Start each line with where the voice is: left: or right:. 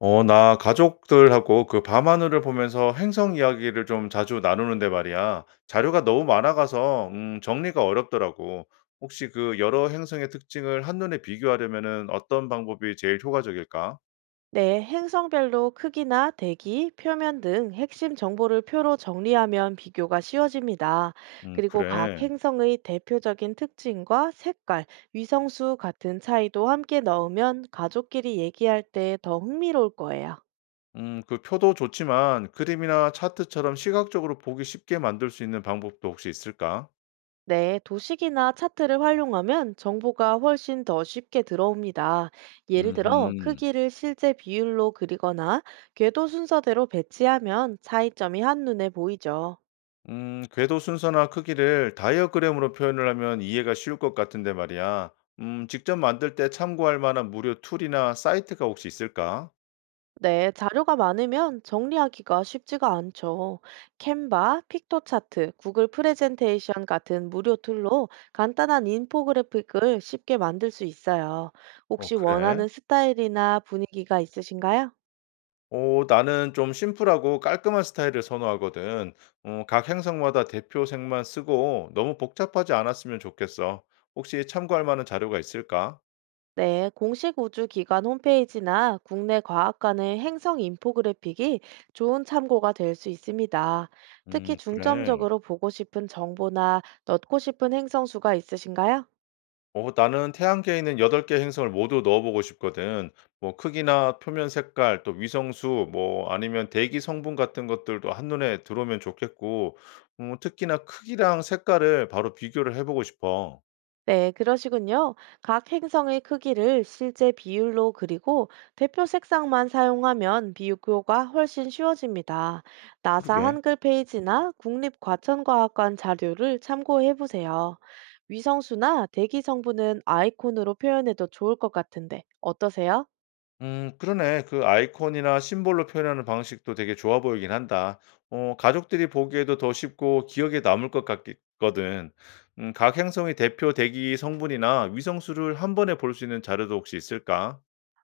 left: 나 가족들하고 그 밤하늘을 보면서 행성 이야기를 좀 자주 나누는데 말이야. 자료가 너무 많아가서 정리가 어렵더라고. 혹시 그 여러 행성의 특징을 한눈에 비교하려면은 어떤 방법이 제일 효과적일까?
right: 네, 행성별로 크기나 대기, 표면 등 핵심 정보를 표로 정리하면 비교가 쉬워집니다. 그리고 각
left: 그래.
right: 행성의 대표적인 특징과 색깔, 위성수 같은 차이도 함께 넣으면 가족끼리 얘기할 때 더 흥미로울 거예요.
left: 그 표도 좋지만 그림이나 차트처럼 시각적으로 보기 쉽게 만들 수 있는 방법도 혹시 있을까?
right: 네, 도식이나 차트를 활용하면 정보가 훨씬 더 쉽게 들어옵니다. 예를 들어,
left: 음
right: 크기를 실제 비율로 그리거나 궤도 순서대로 배치하면 차이점이 한눈에 보이죠.
left: 궤도 순서나 크기를 다이어그램으로 표현을 하면 이해가 쉬울 것 같은데 말이야. 직접 만들 때 참고할 만한 무료 툴이나 사이트가 혹시 있을까?
right: 네, 자료가 많으면 정리하기가 쉽지가 않죠. 캔바, 픽토차트, 구글 프레젠테이션 같은 무료 툴로 간단한 인포그래픽을 쉽게 만들 수 있어요.
left: 어,
right: 혹시
left: 그래?
right: 원하는 스타일이나 분위기가 있으신가요?
left: 나는 좀 심플하고 깔끔한 스타일을 선호하거든. 각 행성마다 대표 색만 쓰고 너무 복잡하지 않았으면 좋겠어. 혹시 참고할 만한 자료가 있을까?
right: 네, 공식 우주기관 홈페이지나 국내 과학관의 행성 인포그래픽이 좋은 참고가 될 수 있습니다. 특히
left: 그래.
right: 중점적으로 보고 싶은 정보나 넣고 싶은 행성 수가 있으신가요?
left: 나는 태양계에 있는 8개 행성을 모두 넣어 보고 싶거든. 뭐 크기나 표면 색깔 또 위성수 뭐 아니면 대기 성분 같은 것들도 한눈에 들어오면 좋겠고 특히나 크기랑 색깔을 바로 비교를 해 보고 싶어.
right: 네, 그러시군요. 각 행성의 크기를 실제 비율로 그리고 대표 색상만 사용하면 비교가 훨씬 쉬워집니다. 나사
left: 그러게.
right: 한글 페이지나 국립과천과학관 자료를 참고해 보세요. 위성수나 대기 성분은 아이콘으로 표현해도 좋을 것 같은데 어떠세요?
left: 그러네. 그 아이콘이나 심볼로 표현하는 방식도 되게 좋아 보이긴 한다. 가족들이 보기에도 더 쉽고 기억에 남을 것 같거든. 각 행성의 대표 대기 성분이나 위성수를 한번에 볼 수 있는 자료도 혹시 있을까?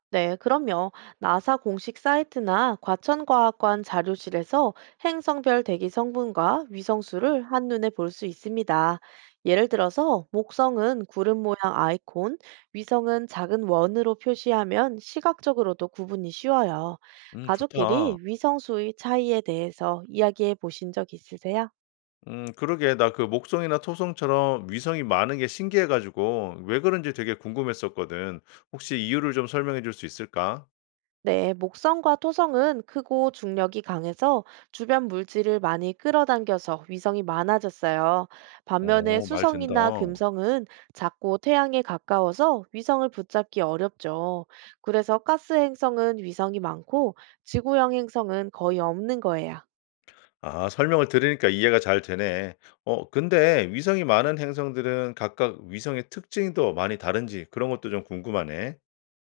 right: 네, 그럼요. 나사 공식 사이트나 과천과학관 자료실에서 행성별 대기 성분과 위성 수를 한눈에 볼 수 있습니다. 예를 들어서 목성은 구름 모양 아이콘, 위성은 작은 원으로 표시하면 시각적으로도 구분이 쉬워요.
left: 좋다.
right: 가족끼리 위성 수의 차이에 대해서 이야기해 보신 적 있으세요?
left: 그러게 나 그 목성이나 토성처럼 위성이 많은 게 신기해 가지고 왜 그런지 되게 궁금했었거든. 혹시 이유를 좀 설명해 줄 수 있을까?
right: 네, 목성과 토성은 크고 중력이 강해서 주변 물질을 많이 끌어당겨서 위성이 많아졌어요. 반면에
left: 어, 말 된다.
right: 수성이나 금성은 작고 태양에 가까워서 위성을 붙잡기 어렵죠. 그래서 가스 행성은 위성이 많고 지구형 행성은 거의 없는 거예요.
left: 아, 설명을 들으니까 이해가 잘 되네. 근데 위성이 많은 행성들은 각각 위성의 특징도 많이 다른지 그런 것도 좀 궁금하네.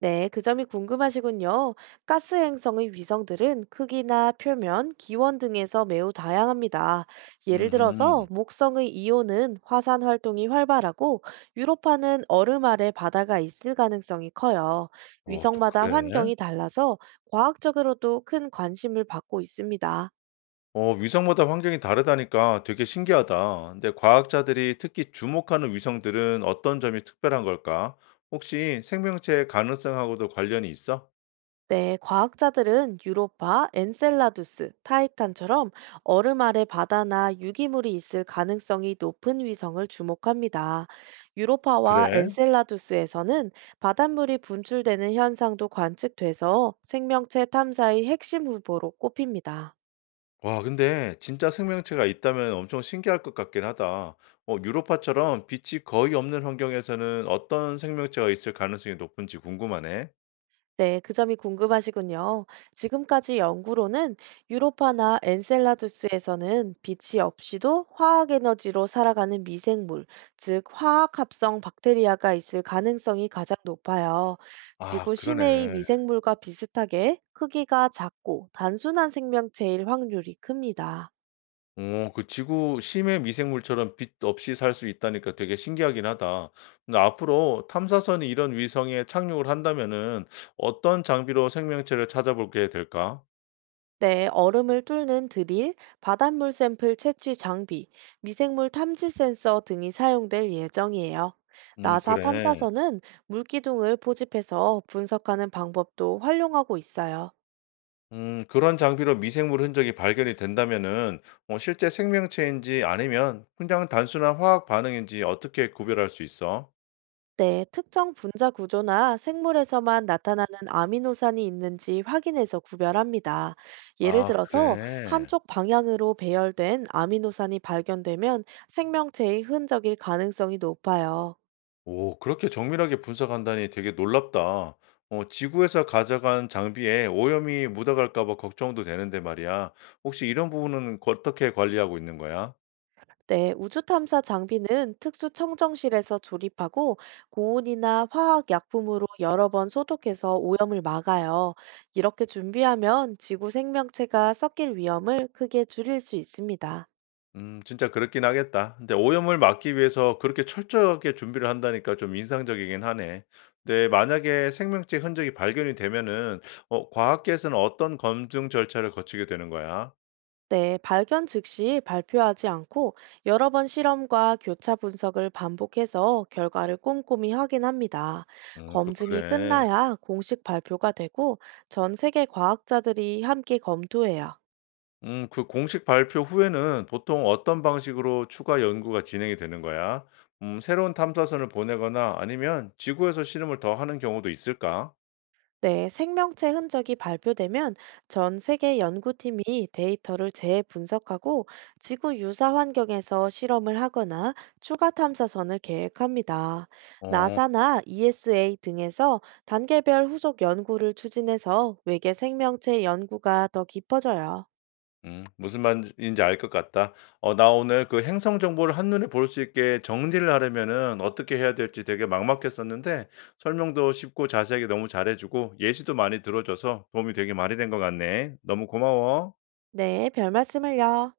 right: 네, 그 점이 궁금하시군요. 가스 행성의 위성들은 크기나 표면, 기원 등에서 매우 다양합니다. 예를 들어서
left: 음흠.
right: 목성의 이오는 화산 활동이 활발하고 유로파는 얼음 아래 바다가 있을 가능성이 커요.
left: 어, 또
right: 위성마다
left: 그래?
right: 환경이 달라서 과학적으로도 큰 관심을 받고 있습니다.
left: 위성마다 환경이 다르다니까 되게 신기하다. 근데 과학자들이 특히 주목하는 위성들은 어떤 점이 특별한 걸까? 혹시 생명체의 가능성하고도 관련이 있어?
right: 네, 과학자들은 유로파, 엔셀라두스, 타이탄처럼 얼음 아래 바다나 유기물이 있을 가능성이 높은 위성을 주목합니다. 유로파와
left: 그래?
right: 엔셀라두스에서는 바닷물이 분출되는 현상도 관측돼서 생명체 탐사의 핵심 후보로 꼽힙니다.
left: 와, 근데 진짜 생명체가 있다면 엄청 신기할 것 같긴 하다. 유로파처럼 빛이 거의 없는 환경에서는 어떤 생명체가 있을 가능성이 높은지 궁금하네.
right: 네, 그 점이 궁금하시군요. 지금까지 연구로는 유로파나 엔셀라두스에서는 빛이 없이도 화학 에너지로 살아가는 미생물, 즉 화학 합성 박테리아가 있을 가능성이 가장 높아요.
left: 아,
right: 지구
left: 그러네.
right: 심해의 미생물과 비슷하게 크기가 작고 단순한 생명체일 확률이 큽니다.
left: 그 지구 심해 미생물처럼 빛 없이 살 수 있다니까 되게 신기하긴 하다. 근데 앞으로 탐사선이 이런 위성에 착륙을 한다면은 어떤 장비로 생명체를 찾아보게 될까?
right: 네, 얼음을 뚫는 드릴, 바닷물 샘플 채취 장비, 미생물 탐지 센서 등이 사용될 예정이에요. 나사
left: 그래.
right: 탐사선은 물기둥을 포집해서 분석하는 방법도 활용하고 있어요.
left: 그런 장비로 미생물 흔적이 발견이 된다면은 실제 생명체인지 아니면 그냥 단순한 화학 반응인지 어떻게 구별할 수 있어?
right: 네, 특정 분자 구조나 생물에서만 나타나는 아미노산이 있는지 확인해서 구별합니다. 예를
left: 아
right: 들어서
left: 그래.
right: 한쪽 방향으로 배열된 아미노산이 발견되면 생명체의 흔적일 가능성이 높아요.
left: 오, 그렇게 정밀하게 분석한다니 되게 놀랍다. 지구에서 가져간 장비에 오염이 묻어갈까 봐 걱정도 되는데 말이야. 혹시 이런 부분은 어떻게 관리하고 있는 거야?
right: 네, 우주 탐사 장비는 특수 청정실에서 조립하고 고온이나 화학 약품으로 여러 번 소독해서 오염을 막아요. 이렇게 준비하면 지구 생명체가 섞일 위험을 크게 줄일 수 있습니다.
left: 진짜 그렇긴 하겠다. 근데 오염을 막기 위해서 그렇게 철저하게 준비를 한다니까 좀 인상적이긴 하네. 근데 만약에 생명체 흔적이 발견이 되면은 과학계에서는 어떤 검증 절차를 거치게 되는 거야?
right: 네, 발견 즉시 발표하지 않고 여러 번 실험과 교차 분석을 반복해서 결과를 꼼꼼히 확인합니다.
left: 또
right: 검증이
left: 그래.
right: 끝나야 공식 발표가 되고 전 세계 과학자들이 함께 검토해요.
left: 그 공식 발표 후에는 보통 어떤 방식으로 추가 연구가 진행이 되는 거야? 새로운 탐사선을 보내거나 아니면 지구에서 실험을 더 하는 경우도 있을까?
right: 네, 생명체 흔적이 발표되면 전 세계 연구팀이 데이터를 재분석하고 지구 유사 환경에서 실험을 하거나 추가 탐사선을 계획합니다.
left: 어,
right: 나사나 ESA 등에서 단계별 후속 연구를 추진해서 외계 생명체 연구가 더 깊어져요.
left: 무슨 말인지 알 것 같다. 나 오늘 그 행성 정보를 한눈에 볼 수 있게 정리를 하려면은 어떻게 해야 될지 되게 막막했었는데 설명도 쉽고 자세하게 너무 잘해주고 예시도 많이 들어줘서 도움이 되게 많이 된 것 같네. 너무 고마워.
right: 네, 별 말씀을요.